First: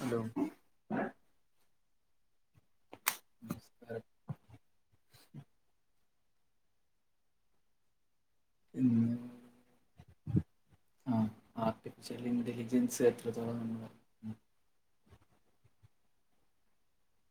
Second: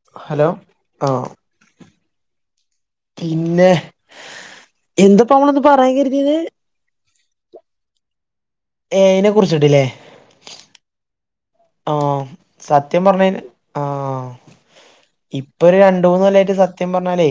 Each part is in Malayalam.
ഹലോ ഹലോ ആഹ് പിന്നെ, എന്തപ്പമ്മളിന്ന് പറയാൻ കെര്തീനെ ഇന്ന് ഏയിനെ കുറിച്ചിട്ടില്ലേ. ആ ആർട്ടിഫിഷ്യൽ ആഹ് ഇന്റലിജൻസ് സത്യം പറഞ്ഞ് കഴിഞ്ഞ എത്രത്തോളം നമ്മളെ ആഹ് ഇപ്പൊ ഒരു രണ്ട് മൂന്ന് കൊല്ലായിട്ട് സത്യം പറഞ്ഞാലേ.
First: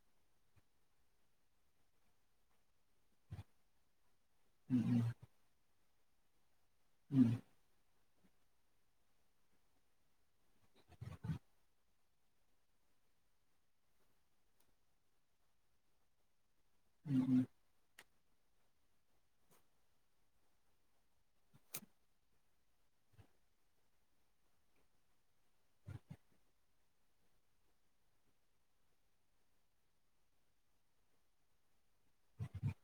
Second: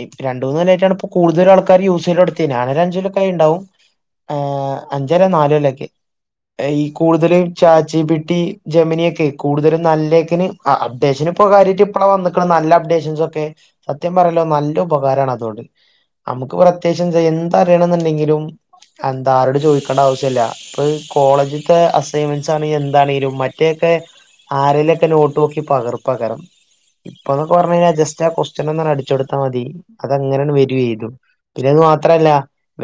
ഇ രണ്ടുന്ന് കൊല്ലയിട്ടാണ് ഇപ്പോ കൂടുതല് ആൾക്കാര് യൂസോടുത്ത് ഞാന് ഒരു അഞ്ച് കൊല്ലോക്കെ ആയിട്ടുണ്ടാവും ആഹ് ഉം അഞ്ചല്ല നാല് കൊല്ല ഒക്കെ ഈ ഉം കൂടുതലും ചാറ്റ്ജിപി റ്റി ജമിനിയൊക്കെ കൂടുതലും നല്ലേക്കിന് അപ്ഡേഷന് ഇപ്പോ കാര്യട്ട് ഇപ്പള വന്നക്കണ നല്ല അപ്ഡേഷൻസ് ഒക്കെ. സത്യം പറയല്ലോ നല്ല ഉപകാരണ് അതുകൊണ്ട് നമുക്ക് പ്രത്യേകിച്ച് ഉം ഉം എന്താലും ണെന്നുണ്ടെങ്കിലും എന്താ ആരോട് ചോദിക്കേണ്ട ആവശ്യല്ല ഇപ്പൊ കോളേജിത്തെ അസൈൻമെന്റ്സ് ആണെങ്കി എന്താണെങ്കിലും മറ്റേക്കെ ആരെലൊക്കെ നോട്ട് നോക്കി പകർ പേകാരം. അതൊക്കെ പറഞ്ഞു കഴിഞ്ഞാൽ ജസ്റ്റ് ആ കൊസ്ട്യൻ ഒന്ന് അടിച്ചോടുത്താൽ മതി അത് അങ്ങനെയങ് വരു ഏതും. പിന്നെ അത് മാത്രല്ല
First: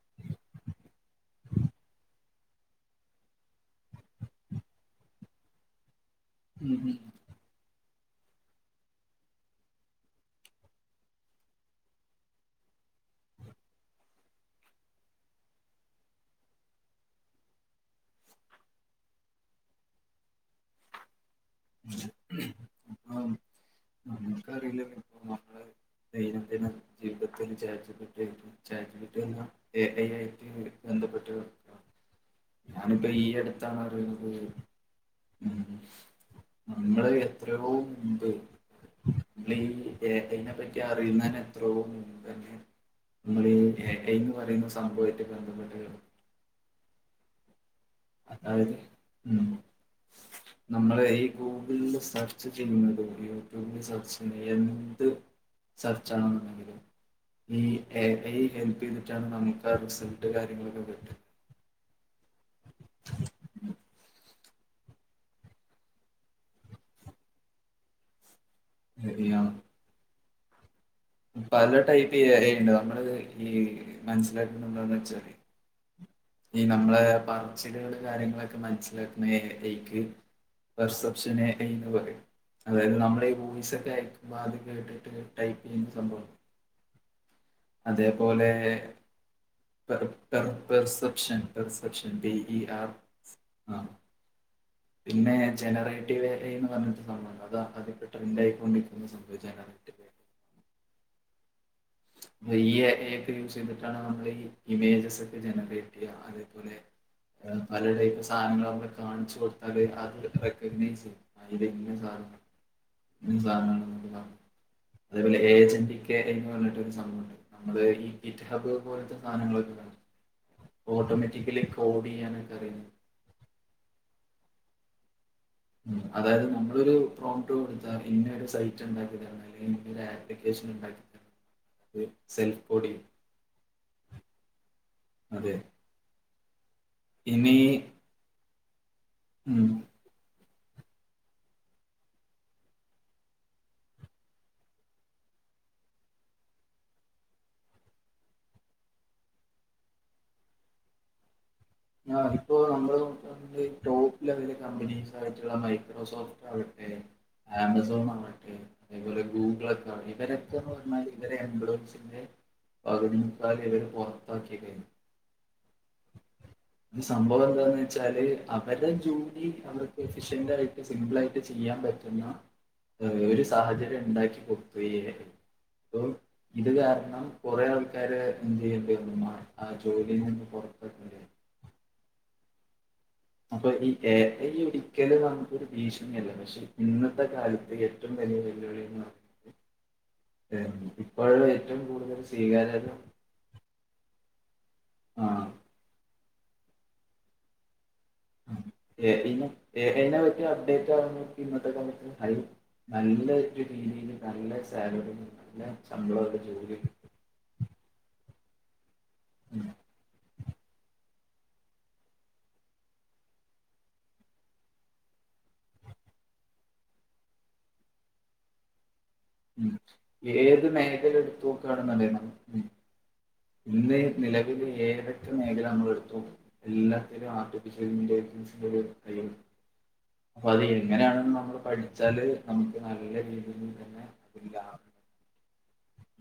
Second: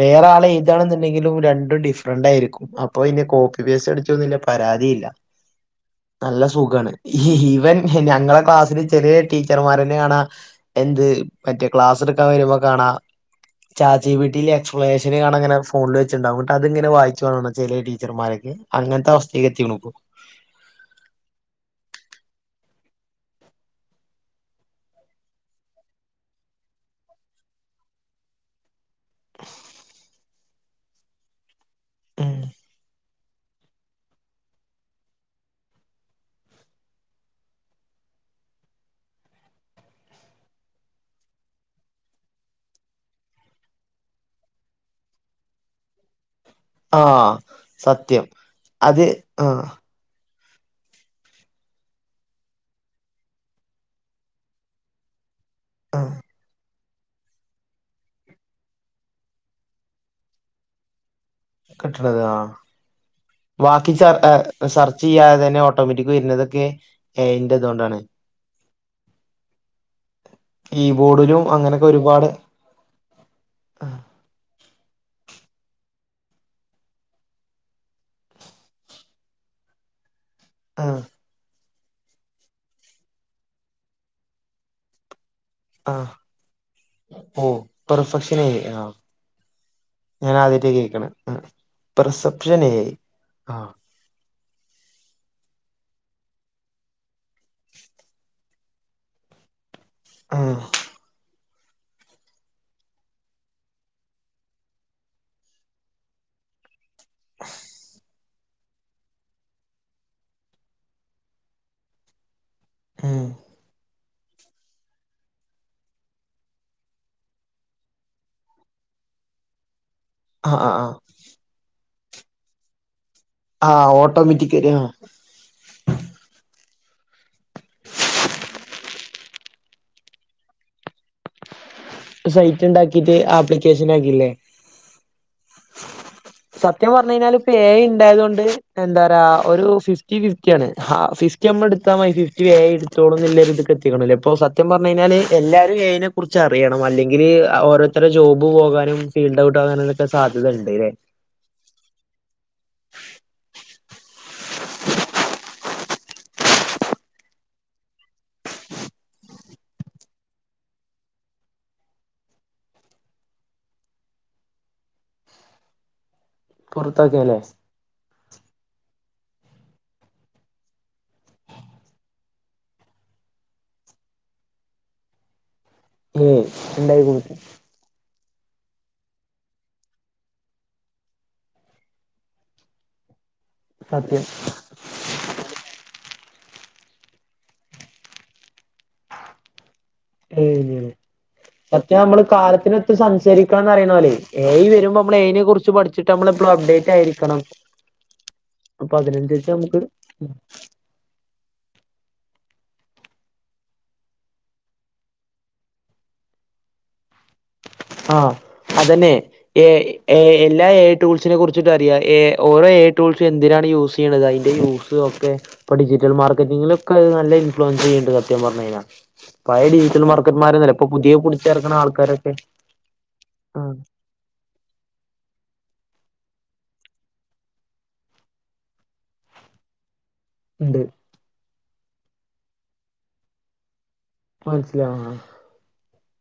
വേറെ ആൾ എയുതാണെന്നുണ്ടെങ്കിലും രണ്ടും ഡിഫറന്റ് ആയിരിക്കും. അപ്പൊ ഇനി കോപ്പി പേസ്റ്റ് അടിച്ചോന്നില്ല പരാതിയില്ല. നല്ല ഉം സുഖാണ് ഇവൻ ഞങ്ങളെ ക്ലാസ്സില് ചെറിയ ടീച്ചർമാരാന്നണ്‌. എന്ത് മറ്റേ ക്ലാസ് എടുക്കാൻ വരുമ്പോ കാണാ. ചാറ്റ് ജി പി റ്റിൽ എക്സ്പ്ലേഷൻ കാണൻ ഇങ്ങനെ ഫോണിൽ വെച്ചണ്ടാവും എന്നിട്ട് അതിങ്ങനെ വായിച്ചു പോണ ചില ടീച്ചർമാരോക്കെ. അങ്ങനത്തെ അവസ്ഥേക്ക് എത്തിക്ക്ണു. ആഹ് നമുക്ക് അറില്ല. ദൈനംദിനം ജീവിതത്തിൽ ചാറ്റ്ജിപിറ്റി ചറ്റ്ജി എഐ ആയിരിക്കും ബന്ധപ്പെട്ട് ഉം ഞാനിപ്പോ ഈ അടുത്താണ് അറിയുന്നത് നമ്മള് എത്രയോ മുമ്പേ നമ്മള് ഈ എ ഐ നെ പറ്റി അറിയുന്നന്നെ എത്രയോ മുമ്പ് തന്നെ നമ്മളീ എ ഐ എന്ന് പറയുന്ന സംഭവായിട്ട് ബന്ധപ്പെട്ട് ആഹ് സത്യം അതായത് അത് ഉം ആഹ് [inaudible] നമ്മള് ഈ ഗൂഗിളില് സെർച്ച് ചെയ്യുന്ന വീഡിയോ യൂട്യൂബിൽ സെർച്ച് ചെയ്യുന്നത് എന്ത് ആഹ് സെർച്ച് ആണെന്നുണ്ടെങ്കിലും ഈ എ ഐ ഹെൽപ് ചെയ്തിട്ടാണ് നമുക്ക് ആ റിസൾട്ട് കാര്യങ്ങളൊക്കെ കിട്ടുക കിട്ടണത് ആഹ് ബാക്കി ചർ ആഹ് സെർച്ച് ചെയ്യാതെ തന്നെ ഓട്ടോമാറ്റിക് വരുന്നതൊക്കെ എന്റതുകൊണ്ടാണ് ഹെവിയാണ് കീബോർഡ് പല ടൈപ്പ് എ ഐ ഉണ്ട് നമ്മള് ഈ മനസ്സിലാക്കണ എന്താന്ന് വെച്ചാല് ഈ നമ്മളെ പറച്ചില് കള് കാര്യങ്ങളൊക്കെ മനസ്സിലാക്കുന്ന എ ഐ യ്ക്ക് ആഹ് പെർസെപ്ഷൻ എ ഐ എന്ന് പറയും. അതായത് നമ്മള ഈ വോയിസ് ഒക്കെ അയക്കുമ്പോ അത് കേട്ടിട്ട് ടൈപ്പ് ചെയുന്ന ആഹ് സംഭവം ഓ പെർഫെക്ഷൻ എ അതേപോലെ ഐ ആഹ് പെർ ഞാൻ പെർ ആദ്യായിട്ടാ കേക്കണെ perception perception P E A R I ആഹ് പിന്നെ ജനറേറ്റീവ് എ ഐ എന്ന് പറഞ്ഞിട്ടൊരു സംഭവം അതാ അതിപ്പോ ട്രെൻഡ് ആയിക്കൊണ്ടിരിക്കുന്ന [unintelligible] ആഹ് [unintelligible] എ ഐ ഒക്കെ യൂസ് ചെയ്തിട്ടാണ് നമ്മൾ ഈ ഇമേജസ് ഒക്കെ ജനറേറ്റ് ചെയ്യ അതേപോലെ പലടൈപ്പ് സാധനങ്ങളമ്മ കാണിച്ചു കൊടുത്താല് അത് റെക്കഗ്നൈസ് ചെയ്യും ഇത് ഇന്ന സാധ ഉം [unintelligible] അതേപോലെ ഏജന്റിക്ക് എ ഐ എന്ന് പറഞ്ഞ സംഭവണ്ട് നമ്മള് ഈ ഇറ്റ്ഹബ് പോലത്തെ സധങ്ങളൊക്കെകണ്ട് ആഹ് ആഹ് ആഹ് ഓട്ടോമാറ്റിക്കലി കോഡ് ചെയ്യാനൊക്കെ അറിയുന്നത് ആഹ് ഓട്ടോമാറ്റിക്കലി ആഹ് ഉ അതായത് നമ്മളൊരു പ്രോമ്റ്റ് കൊടുത്താ ഇങ്ങെ ഒരു സൈറ്റ് ഉണ്ടാക്കി തരണ [unintelligible] അപ്ലിക്കേഷൻ ഉണ്ടാക്കിത്തരും സൈറ്റ് ഉണ്ടാക്കിട്ട് ആപ്ലിക്കേഷൻ ആക്കിയില്ലേ? അതെ സത്യം പറഞ്ഞുകഴിഞ്ഞാല് ഇപ്പൊ ഇനി എ ഐ ഉണ്ടായത്കൊണ്ട് എന്താ പറയാ ഒരു ഉം ഫിഫ് ഫിഫ്റ്റിഫിഫ്റ്റി യാണ് ഫിഫ്റ്റി നമ്മള എടുത്താ മയി ഫിഫ്റ്റി എ ഐ എടുത്തോളും എന്നെല്ലാരടുക്കെ എത്തിക്കണോ അപ്പോ സ സത്യം പറഞ്ഞു കഴിഞ്ഞാല് എല്ലാവും എ ഐ നെ കുറിച്ച് അറിയാം. അല്ലെങ്കില് ഓരോരുത്തരുടെ ജോബ് പോകാനും സീൻ ഉണ്ടാവുട്ടാനൊക്കെ സാധ്യത ഉണ്ട് അല്ലേ? ആ ഇപ്പോ നമ്മള് [unintelligible] ടോപ്പ് ലെവല് കമ്പനീസ് ആയിട്ടുള്ള മൈക്രോസോഫ്റ്റ് ആണ് ഏ ആമസോൺ വന്നിട്ട് അതപോലെ ഗൂഗിളൊക്കെയ ഇവരൊക്കെന്ന് പറഞ്ഞാൽ ഇവരെ എപ്ലോയ്സിന്റെ പകുതി മുക്കാലു ഇവര് പുറത്താക്കിതേന് പുറത്തൊക്കെല്ലേ സംഭവം എന്താന്ന് വെച്ചാല് അവരുടെ ജോലി അവർക്ക് എഫിഷൻറായിട്ട് സിമ്പിളായിട്ട് ചെയ്യാൻ പറ്റുന്ന ഒരു സാഹചര്യം ഉണ്ടാക്കി കൊടുത്തു എ ഐ. അപ്പൊ ഏയ് ഇത് ഉണ്ടായി കാരണം കൊടുക്കും കുറേ ആൾ വീട്ടുകാര് എന്ത് ചെയ്തെന്ന ആ ജോലിന്ന് പുറത്താക്കണ്ടേ അപ്പൊ ഈ എ സത്യം ഐ ഒരു ഒരിക്കല് നമുക്കൊരു ഭീഷണിയല്ല പക്ഷെ ഇന്നത്തെ കാലത്ത് ഏറ്റവും വലിയ വെല്ലുവിളിയെന്ന് പറഞ്ഞാ ഉ ഏ പത്യ കൂടുതൽ നമ്മള് സ്വീകാര്യത കാലത്തിനൊത്ത് സംസാരിക്ക റിയുന്നലെ യ് വരുമ്പോ നമ്മ ആ എയിനെ കുറിച്ച് പഠിച്ചി നമ്മള എ അപ്ഡേറ്റ് ആയിരിക്കണം അപ്പൊ എ ഐ നെ അതിനനുസരിച്ച് നമുക്ക് എ ഐ പറ്റി അപ്ഡേറ്റ് ആ ഇന്നത്തെ ക്ക ഹൈ നല്ല രീതിയില് നല്ല സാലറി നല്ല ശമ്പളം ജോലിയ ആഹ് അതന്നെ ഉം ഏ എ എല്ലാ എ ടൂൾസിനെ കുറിച്ചിട്ട് അറിയാം എ ഓരോ എ ടൂൾസും എന്തിനാണ് യൂസ് ചെയ്യണത് അതിൻ്റെ യൂസ ഒക്കെ ഇപ്പ ഡിജിറ്റൽ മാർക്കറ്റിങ്ങിലൊക്കെ അത് നല്ല ഇൻഫ്ലുവൻസ് ചെയ്യുന്നുണ്ട് സത്യ പറഞ്ഞ കഴിഞ്ഞ പായ ഉം ഡിജിറ്റൽ ഏത് മാർക്കന്മാരന്നല്ല ഇപ്പ മേഖല പുതിയെ എടുത്ത് കുളിച്ചിറക്കണം ആൾക്കാരൊക്കെ നോക്കുകയാണെന്നുണ്ടെങ്കിൽ ആഹ് ഇന്ന് നിലവില് ഏതൊക്കെ മേഖല നമ്മൾ എടുത്തു എല്ലാത്തിലും ആർട്ടിഫിഷ്യൽ ഇന്റലിജൻസിന്റെ ഒരു കയും അപ്പൊ അത് ഉണ്ട് എങ്ങനെയാണെന്ന് നമ്മള് പഠിച്ചാല് നമുക്ക് നല്ല രീതിയിൽ തന്നെ പ്പ മനസ്സിലാവ ആഹ്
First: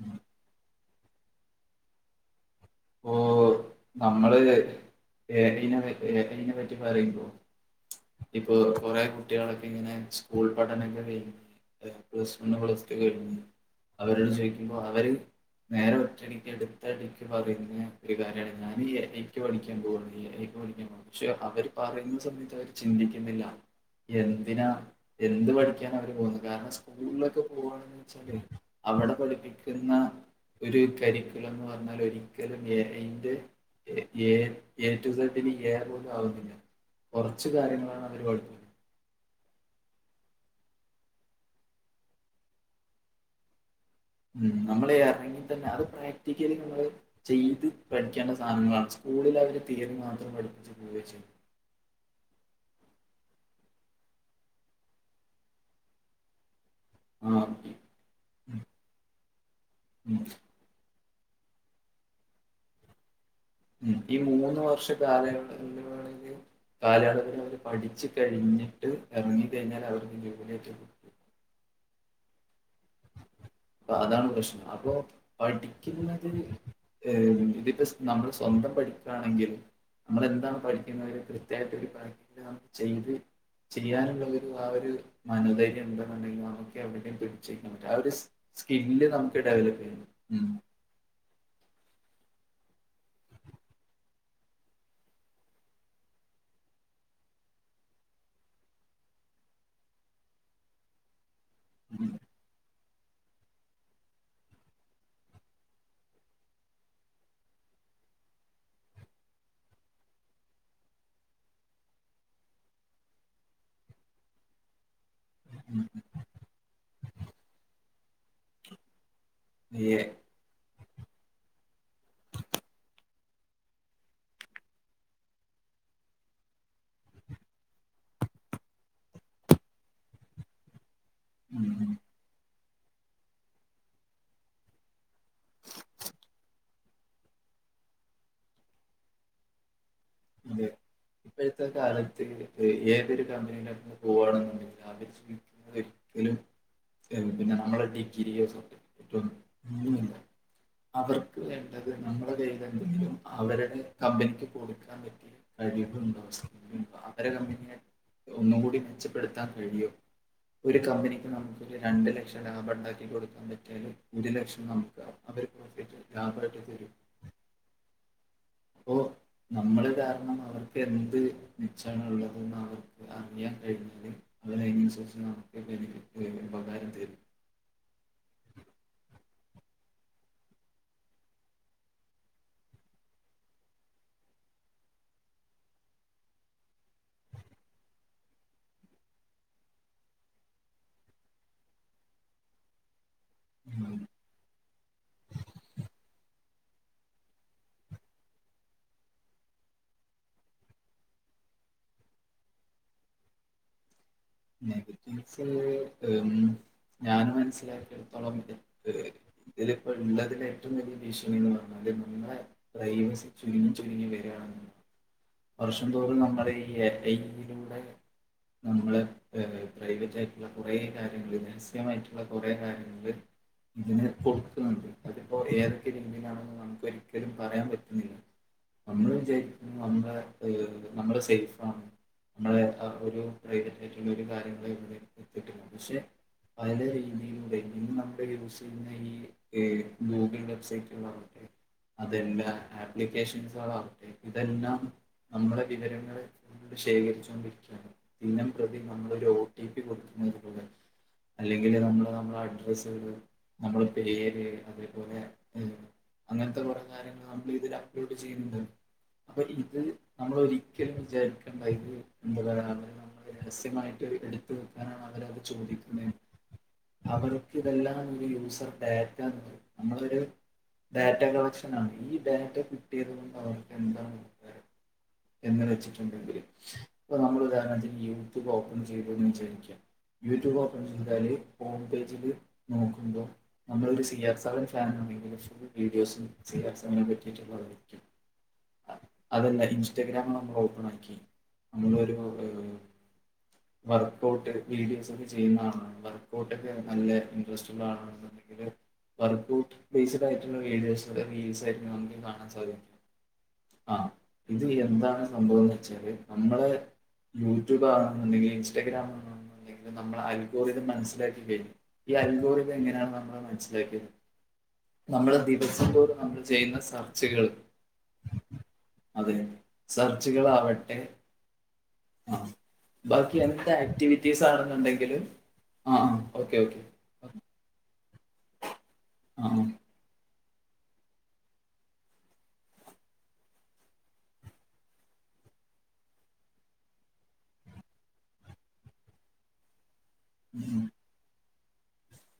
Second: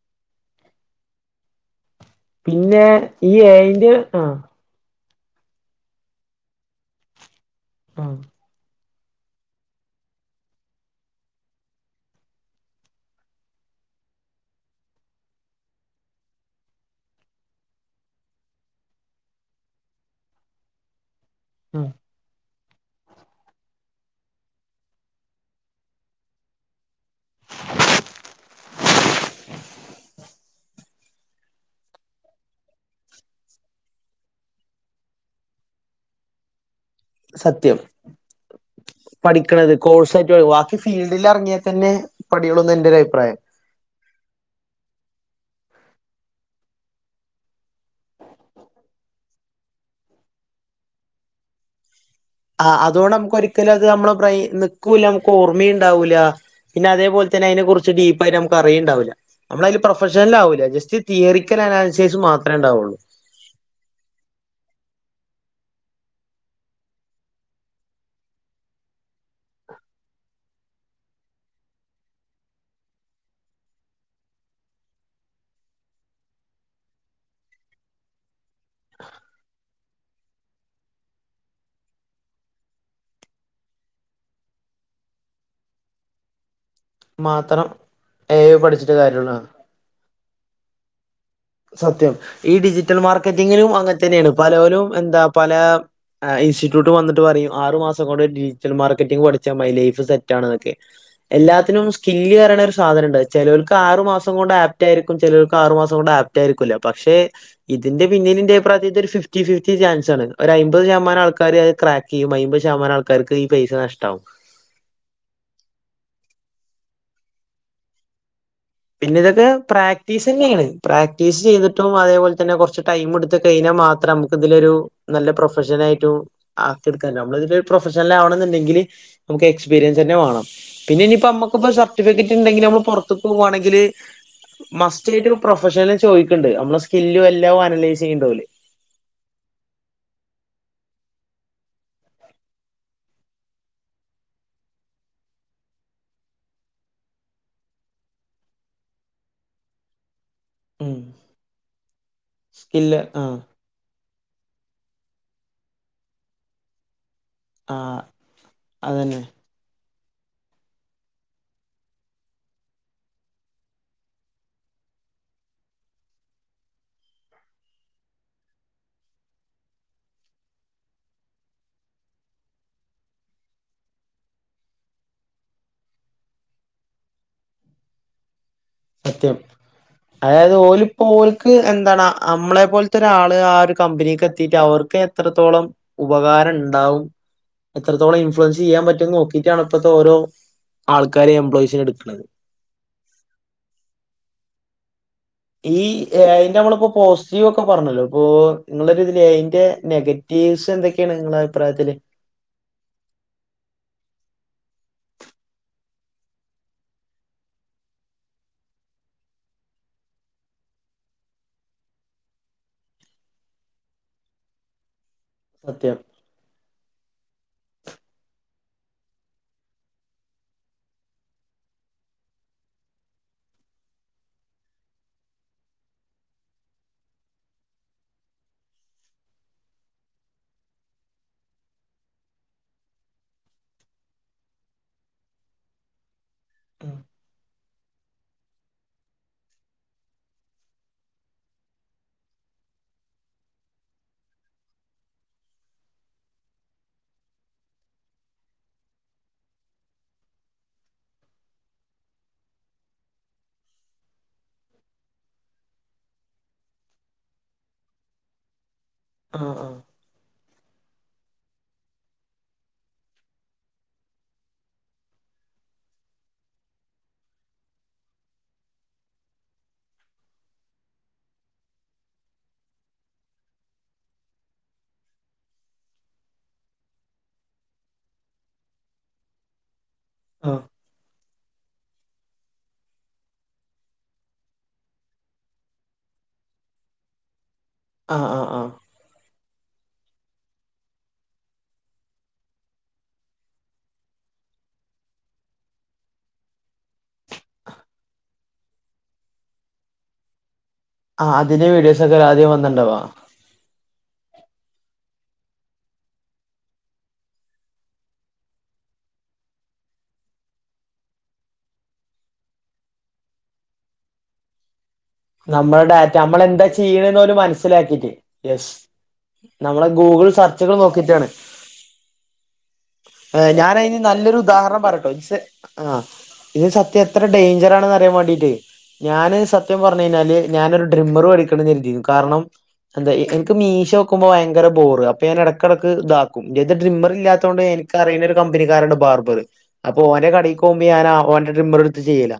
ഉം പിന്നെ ഇപ്പോ ഈ ഏ യിന്റെ ആഹ് നമ്മള് എ ഐ നെ എ ഐ നെ പറ്റി പറയുമ്പോ ആഹ് ഇപ്പൊ കൊറെ കുട്ടികളൊക്കെ ഇങ്ങനെ സ്കൂൾ പഠനൊക്കെ കഴും പ്ലസ് വൺ പ്ലസ് ടു കയിഞ്ഞ് അവരോട് ചോദിക്കുമ്പോ അവര് നേരെ ഒറ്റടിക്ക് എടുത്തടിക്ക് പറയുന്നു ഒരു കാര്യമാണ് ഞൻ എ ഐ ക്ക് പടിക്കാൻ പോക എ ഐ ക്ക് പഠിക്കാൻ പോ പക്ഷെ അവർ ആഹ് പറയുന്നു യത്ത് അവര് ചിന്തിക്കുന്നില്ല എന്തിനാ എന്ത് പഠിക്കൻ അവര് പോകുന്നത് കാരണം സ്കൂളിലൊക്കെ പോവാണെ അവിടെ പഠിപ്പിക്കുന്ന ഒരു കരിക്കുല എന്ന് പറഞ്ഞാൽ ഒരി ക്കലും എ ഐ ന്റെ ഏ റ്റു സഡന് ഏറ ഒന്നും ആവുന്നില്ല കുറച്ച് കാര്യങ്ങളാണ് അവര് പഠിപ്പുന്നത് പഠിക്കണുന്നത് കോഴ്സ് ആ് ബാക്കി ഫീൽഡിൽ ഇറങ്ങിയാൽ തന്നെ പഠിയുള്ളൂന്ന് എന്റെ ഒരു അഭിപ്രായം ഉം നമ്മള് എറങ്ങി തന്നെ അത് പ്രാക്ടിക്കലി നമ്മള് ചെയ്ത് പഠിക്കേണ്ട സാധനങ്ങളാണ് സ്കൂളിൽ അവര് തിയന്ന് മാത്രം പഠിപ്പിച്ച് പോവുകയ ചെയ്യതു ആഹ് അതുകൊണ്ട് നമുക്ക് ഒരിക്കലും അത് നമ്മള് നക്കൂല നമുക്ക് ഓർമ്മയുണ്ടാവൂല പിന്നെ അതേപോലെ ആഹ് തന്ന അതിനെ കുറിച്ച് ഡീപ്പയിട്ട നമുക്ക് ഉം അറിയുണ്ടാവില്ല നമ്മള അതി ഉം പ്രൊഫഷൽ ആവില്ല ജസ്റ്റ് തിയറരിക്കൽ അനുസേഷച്ച് മാത്രമേ ഉണ്ടാവയുള്ളൂ ഉ ഈ മൂന്ന് വർഷ കാല ഉള്ളവാണെങ്കിൽ കാലയളവി അവര് പഠിച്ചു കഴിഞ്ഞിട്ട് ഇറങ്ങ കഴിഞ്ഞാൽ അവർക്ക് ജോലറ്റ അപ്പ അതാണ് പ്രശ്നം അപ്പൊ പഠിക്കുന്നത് ഇതിപ്പോ നമ്മൾ സ്വന്തം പഠിക്കുകണെങ്കിൽ നമ്മൾ എന്താണ് പഠിക്കുന്ന കൃത്യായിട്ട് ഒരു പഠിക്ക ന ചെയ്ത് ചെയനുള്ള ഒരു ആ ഒരു മനോധൈര്യം ഉണ്ടെന്നുണ്ടെങ്കിൽ നമുക്ക് പിടിച്ച് മാത്രം നിക്കൻ പറ്റ ആ ഒരു ഏ ഐ പഠിച്ചിട്ട് സ്കില്ല് കാര്യള്ളൂ നമുക്ക് ഡെവലപ്പ് ചെയ്യണം സത്യം ഈ ഡിജിറ്റൽ മാർക്കറ്റിങ്ങിനും അങ്ങനെ തന്നെയാണ് പല പോരും എന്താ പല എ ഇൻസ്റ്റ്യൂട്ട് വന്നിട്ട് പറയും ആറ് മാസം കൊണ്ട് ഡിജിറ്റൽ മാർക്കറ്റിംഗ് പഠിച്ചാ മൈ ലൈഫ് സെറ്റ ആണ്ന്നക്കെ എല്ലാ ത്തിനും ഉം സ്കില്ല്യുന്ന ഒരു സാധനംണ്ട് ചെലോൽക്ക് ആറുമാസം കൊണ്ട് ആപ്റ്റ ആയിരിക്കും ചേലോൽക്ക് ആറു മാസം കൊണ്ട് ആപ്പ് റ്റായിരിക്കില്ല പക്ഷെ ഇതിന്റെ പിന്നിലിന്റെ പ്രായ ഫിഫ്റ്റി ഫിഫ്റ്റി ചാൻസ്ണ് ഒരു അമ്പത് ശമാം ആൾക്കാര് അത് ക് ഈ മൈമ്പത് ശതമാനം ആൾക്കാർക്ക് ഈ പൈസ നഷ്ടവും ഉം ഉം പിന്നെ ഇതൊക്കെ ഏ- പ്രാക്ടീസ് തന്നെയാണ് പ്രാക്ടീസ് ചെയ്തിട്ടും അതേപോലെ തന്നെ കുറച്ച് ടൈം എടുത്ത് കഴിഞ്ഞാൽ മാത്രം നമുക്ക് ഇതിലൊരു നല്ല പ്രൊഫഷനായിട്ടും ആക്കിയെടുക്കാ നമ്മള് ഇതിലൊരു പ്രൊഫഷണൽ ആവണം എന്നുണ്ടെങ്കില് നമുക്ക് എക്സ്പരിയൻ തന്നെ വേണം പിന്നെ ഇനിപ്പ ഉം നമ്മുക്ക്പ്പോ ഉം. സർിഫിക്കറ്റ് ഉണ്ടെങ്കിൽ നമ്മള് പൊറത്ത് പോവാണെങ്കിൽ ഇതില് മസ്റ്റ്യായിട്ട് പ്രൊഫഷനല് ചോദിക്കുന്നുണ്ട് നമ്മളെ സ്കില്ലും എല്ലാും അനലൈസ് ചെയ്യണ്ടോല് അതെ ഇപ്പോഴത്തെ കാലത്ത് ഏതൊരു കമ്പനിക്കന്ന് പോവാണെന്നുണ്ടെങ്കി ആദ്യം എക്സ്പീരി എന്തിനും പിന്നെ നമ്മളെ ഈ [unintelligible] ഉം അവർക്ക് വേണ്ടത് നമ്മുടെ കയ്യിന്ന് സ്കില്ല് എന്തെങ്കിലും ആഹ് അവരുടെ കമ്പനിക്ക് കൊടു കഴിവ് അവരെ കമ്പനിയെ ആഹ് ഒന്നും കൂടി അതന്നെ മെച്ചപ്പെടുത്താൻ റേഡിയോ ഒരു കമ്പനിക്ക് നമുക്കൊരു രണ്ട് ലക്ഷം ലാഭം ഉണ്ടാക്കി കൊടുക്കാൻ പറ്റിയാലും ഒരു ലക്ഷം നമുക്ക് അവർ ലാഭായിട്ട് തരും അപ്പോ നമ്മള് കാരണം അവർക്ക് എന്ത് മെച്ചമാണ് ഉള്ളത് അവർ അറിയാൻ കഴിഞ്ഞാലും അതിനന്തിനുസോച്ച് നമുക്കൊക്കെ എനിക്ക് ഉപകാരം തരും സത്യം അതായത് ഓല് ഇപ്പോ ഓൽക്ക് എന്താണ് നമ്മളെ പോലത്തൊരാള് ആ ഒരു കമ്പനിക്ക് എത്തിട്ട് അവർക്ക് എത്രത്തോളം ഉപകാരം ഉണ്ടാവും എത്രത്തോളം ഇൻഫ്ലുവൻസ് ചെയ്യാൻ പറ്റുംന്ന് നോക്കിയിട്ടാണ് ഇപ്പോഴത്തെ ഓരോ ആൾക്കാരും എംപ്ലോയ്സസിന് എടുക്കുന്നത് ഉം ഈ അതിന്റെ നമ്മളിപ്പോ പോസിറ്റീവ് ഒക്കെ പറഞ്ഞല്ലോ ഇപ്പൊ നിങ്ങളൊ ഇതിൽ തിന്റെ നെഗറ്റീ് ടീവ്സ് എന്തൊക്കെയാണ് നിങ്ങളുടെ അഭിപ്രായത്തില് നെഗറ്റീവ്സ് ഞാൻ മനസ്സിലാക്കിയടുത്തോളം ഇത് ഏഹ് ഇതില് ഇപ്പോ ഉള്ളതിൽ ഏറ്റവും വലിയ ഭീഷണിന്ന് പറഞ്ഞാല് നമ്മളെ ബ്രയ്ൻ ചുരുങ്ങി ചുരുങ്ങി വരണ് വർഷം സത്യം തോറും നമ്മുടെ ഈ ഡാറ്റയിലൂടെ നമ്മള് പ്രൈവറ്റ് ആയിട്ടുള്ള കുറെ കാര്യങ്ങള്ൾ രഹസികമായിട്ടുള്ള കുറേ കാര്യങ്ങള് ഇതിന് കൊടുക്കുന്നുണ്ട് അതിപ്പോ ഏതൊക്കെ രീതിയിലാണെന്ന് നമുക്ക് ഒരിക്കലും പറയാൻ പറ്റുന്നില്ല നമ്മളും വിചാരിക്കും നമ്മുടെ നമ്മള് സേഫാണ് നമ്മളെ ആ ഒരു പ്രൈവറ്റ് കാര്യങ്ങള് ഇവിടെ എത്തിട്ടുണ്ട് പക്ഷെ പല ഉം. രീതിയിലൂടെ ഇന്ന് നമ്മുടെ യൂസ് ചെയ്യുന്ന ഈ ഗൂഗിൾ വെബ്സൈറ്റുകളാവട്ടെ അതെല്ലാം ആപ്ലിക്കേഷൻസുകളാവട്ടെ ഇതെല്ലാം നമ്മുടെ വിവരങ്ങള് ശേഖരിച്ചൊണ്ടിരിക്കുകയാണ് ദിനം പ്രതി നമ്മളൊരു ഒ ടി പി കൊടുക്കുന്നത് പോലെ അല്ലെങ്കില് നമ്മള് നമ്മുടെ അഡ്രസ് നമ്മള് പേര് വിവരം അതേപോലെ അങ്ങനത്തെ കുറെ കാര്യങ്ങൾ നമ്മള് ഇതിൽ അപ്ലോഡ് ചെയ്യുന്നുണ്ട് അപ്പൊ ആ ആ ഇത് നമ്മള് ഒരിക്കലും വിചാരിക്കേണ്ട ഇത് എന്ത പറയ രഹസ്യമായിട്ട് എടുത്ത് വെക്കാനാണ് അവരത് ചോദിക്കുന്നത് അവർക്ക് ഇതെല്ലാം യൂസർ ഡയറ്റ് നമ്മളൊരു ഡാറ്റ കളക്ഷൻ ആണ് ഈ ഡാറ്റ കിട്ടിയത് കൊണ്ട് അവർക്ക് എന്താണ് ഉപകാരം എങ്ങനെ വെച്ചിട്ടുണ്ടെങ്കിലും അപ്പൊ നമ്മൾ ഉദാഹരണംത്തിന് യൂട്യൂബ് ഓപ്പൺ ചെയ്തു എന്ന് വിചാരിക്ക ആ യൂട്യൂബ് ഓപ്പൺ ചെയ്താല് ഫോൺ പേജില് നോക്കുമ്പോ നമ്മളൊരു സി ആർ സെവൻ ഫാനാണെങ്കും ഫുൾ വീഡിയോസും സി ആർ സെവനെ പറ്റിയിട്ടുളളതായിരിക്കും ആഹ് ആഹ് ആഹ് അതല്ല ഇൻസ്റ്റഗ്രാമിൽ നമ്മള് ഓപ്പൺ ആക്കി നമ്മളൊരു വർക്കഔട്ട് വീഡിയോസ് ഒക്കെ ചെയ്യുന്ന ആള് വർക്കഔട്ട ഒക്കെ നല്ല ഇൻട്രസ്റ്റ്ള്ള ആള് വർക്കൗട്ട് ബേസ്ഡ് ആയിട്ടുള്ള വീഡിയോസ് ആ റീൽസ് അതിന് ആയിട്ട് വീഡിയോസ് ഒക്കെ നമുക്ക് കാണാൻ ആദ്യം സാധിക്കും വന്നിണ്ടാവാ ആഹ് ഇത് എന്താണ് സംഭവംന്ന് വെച്ചാല് നമ്മള് ഇ യൂടൂബണെന്നുണ്ടെങ്കിൽ ഇൻസ്റ്റഗ്രാം ആണുെങ്കിൽ നമ്മള് അൽഗോരിതം ഇത് മനസ്സിലാക്കി കഴിയും ഈ അൽഗോരിത എങ്ങനെയാണ് നമ്മള് മനസ്സിലാക്കിയ നമ്മള് നമ്മളെ ദിവസം ഡാറ്റ തോറും നമ്മള് നമ്മളെന്താ ചെയ്യുന്ന ചെയ്യണേന്ന് ഓല് സർച്ചകള് മനസ്സിലാക്കിട്ട് യെസ് അതെ നമ്മളെ ഗൂഗിൾ സെർച്ചുകൾ സെർച്ചുകളാവട്ടെ ആഹ് ആഹ് ഞാനയ്ന് നല്ലൊരു ഉദാഹരണം പറയട്ടോ ആണെന്നുണ്ടെങ്കിലും ആ ആഹ് ആ ഓക്കെ ഇത് ഓക്കെ സത്യ അത്ര ആ ഡേഞ്ചറണ് അറിയാൻ വേണ്ടിട്ട് ഞൻ ആ ഉം സത്യം പർ റഞ്ഞ് കിഞ്ഞാല് ഞാനൊരു ഡ്രിമ്മറും മേടിക്കണം കര്തീന്നു കാരണം എന്താ എനിക്ക് മീശ വോക്ക്പോ ഭയങ്കര ബോറ് അപ്പൊ ഞാൻ എടക്കിടക്ക് ഇതാക്കും ഇത് ഡ്രിമ്മർ ഇല്ലാത്തോണ്ടെ കൊണ്ട്നി ക്കറിയ്ണ ഒരു കമ്പനിക്കാരണ്ട് ബാർബര് അപ്പൊ ഓന്റെ കടക്കോക്മ്പ ഉം ഞാനാ ഓന്റെ ട്രിമർ എടുത്ത് ചെയ്യല്ല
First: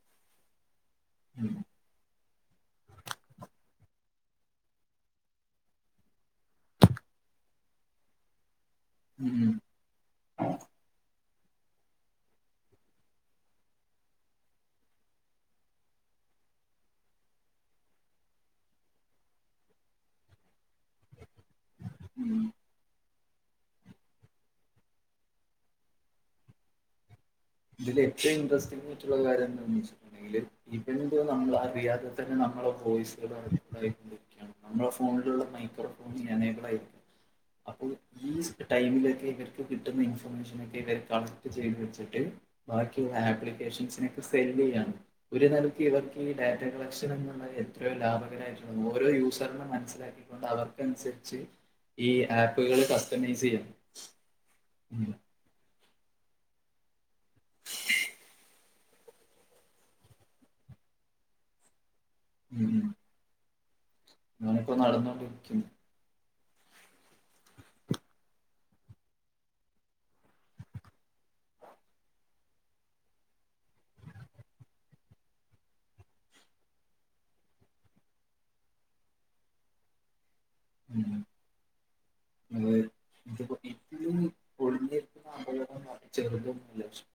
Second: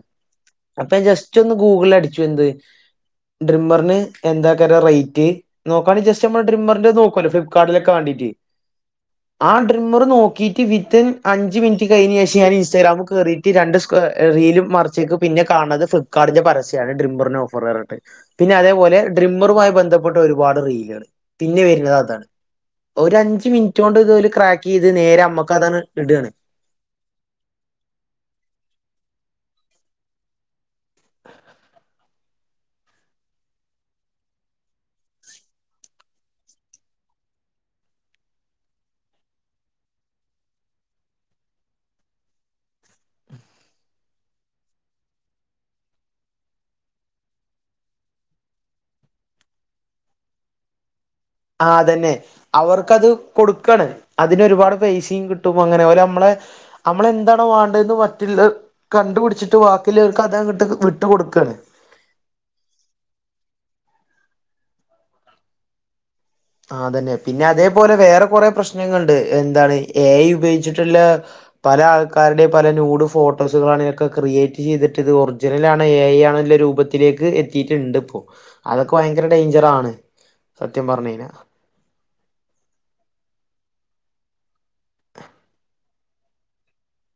അപ്പൊ ജസ്റ്റ് ഉം ഒന്ന് ഗൂഗിളിൽ അട ച്ചു എന്ത് ഡ്രിമ്മറിന് എന്താകര റേറ്റ്? നോക്കാണെ ജസ്റ്റ് നമ്മള് ഡ്രിമ്മറിന്റെ നോക്കല്ലോ ഫ്ലിപ്കാർട്ടിലൊക്കെ വേണ്ടിട്ട് ഉം ആഹ് ട്രിമ്മറ് നോക്കിയിട്ട് വിത്ത്ൻ അഞ്ച് മിനിറ്റ് കഴിഞ്ഞ ശേഷ ഞാൻ ഇൻസ്റ്റഗാമിൽ കേറിയിട്ട് രണ്ട് റീലും മറ ചെക്ക് പിന്നെ കാണുന്നത് ഫ്ളിപ്കാട്ടിന്റെ പരസ്യം ഡിമ്മറി ഓഫർയട്ട് പിന്നെ അതേപലെ ഡിമ്മറുമായി ബന്ധപ്പെട്ട ഒരുപാട് റീലുകൾ പിന്നെ വര്ണത് അതാണ് ഒരഞ്ച് മിനിറ്റ് കൊണ്ട് ഇത് ഓല് ക്രാക്ക് ചെയ്ത് നേരെ അമ്മക്ക് അതാണ് ഇടണ് ഇതില് ഏറ്റവും ഇൻട്രസ്റ്റ്ള്ള കാര്യംന്താന്ന്ച്ചയ്ഞ്ഞാൽ [unintelligible] നമ്മള് അറിയാത തന്നെ നമ്മളെ വോയിസ [unintelligible] നമ്മുളെ ഫോണിലുള്ള മൈക്രോഫോൺ ഞാനേബൾ ആയിരിക്കും അപ്പോ ഈ ടൈമിലൊക്കെ ഇവർക്ക് കിട്ടുന്ന ഇൻഫർമേഷനൊക്കെ ഇവർ കളക്ട് ചെയ്ത് വെച്ചിട്ട് ബാക്കിയുള്ള ആപ്ലിക്കേഷൻസിനൊക്കെ സെല്ല് ചെയ്യാണ് ഒരു നൽക്ക് ഇവർക്ക് ഈ ഡാറ്റ കളക്ഷൻ എന്നുള്ള എത്രയോ ലാഭകരമായിട്ടുള്ള ഓരോ യൂസറിനെ മനസ്സിലാ ക്കി ക്കൊണ്ടവർ ക്കനുസരിച്ച് ആഹ് അതന്നെ അവർക്കത് ചെയ്യണം കൊടുക്കാണ് അതിനരുപാട് ഉം പൈസിം കി ട്ടു പോ അങ്ങനെ പോലെ നമ്മളെ നമ്മള എന്താണോ വേണ്ടതെ പറ്റില്ല കണ്ടു പിടിച്ചിട്ട് ബാക്കില്ലവർക്ക് അതങ്ങട്ട് ഇട്ട് കൊടുക്കണ് ഉം ങ്ങാനെ പ്പോ നടന്നോണ്ടിരിക്കും ആതന്നെ പിന്നെ അതേപോലെ വേറെ കൊറെ പ്രശ്നങ്ങൾണ്ട് എന്താണ് എ ഐ ഉപയോഗിച്ചിട്ടുള്ള പല ആൾക്കാരുടെയും പല നൂഡ് ഫോട്ടോസുകളാണ് ഇതൊക്കെ ക്രിയേറ്റ് ചെയ്തിട്ട ഇത് ഒറിജിനൽ ആണ് എ ഐ ആണല്ല രൂപത്തി ത്തിലേക്ക് എത്തിയിട്ടുണ്ട് പ്പോ അതൊക്കെ ഭയങ്കര ഡേഞ്ചറണ് സത്യം പറഞ്ഞു കഴിഞ്ഞാ അതെ എപ്പോ എയും കൊഴഞ്ഞേക്കുന്ന അപകട ചെറുതൊന്നുമല്ല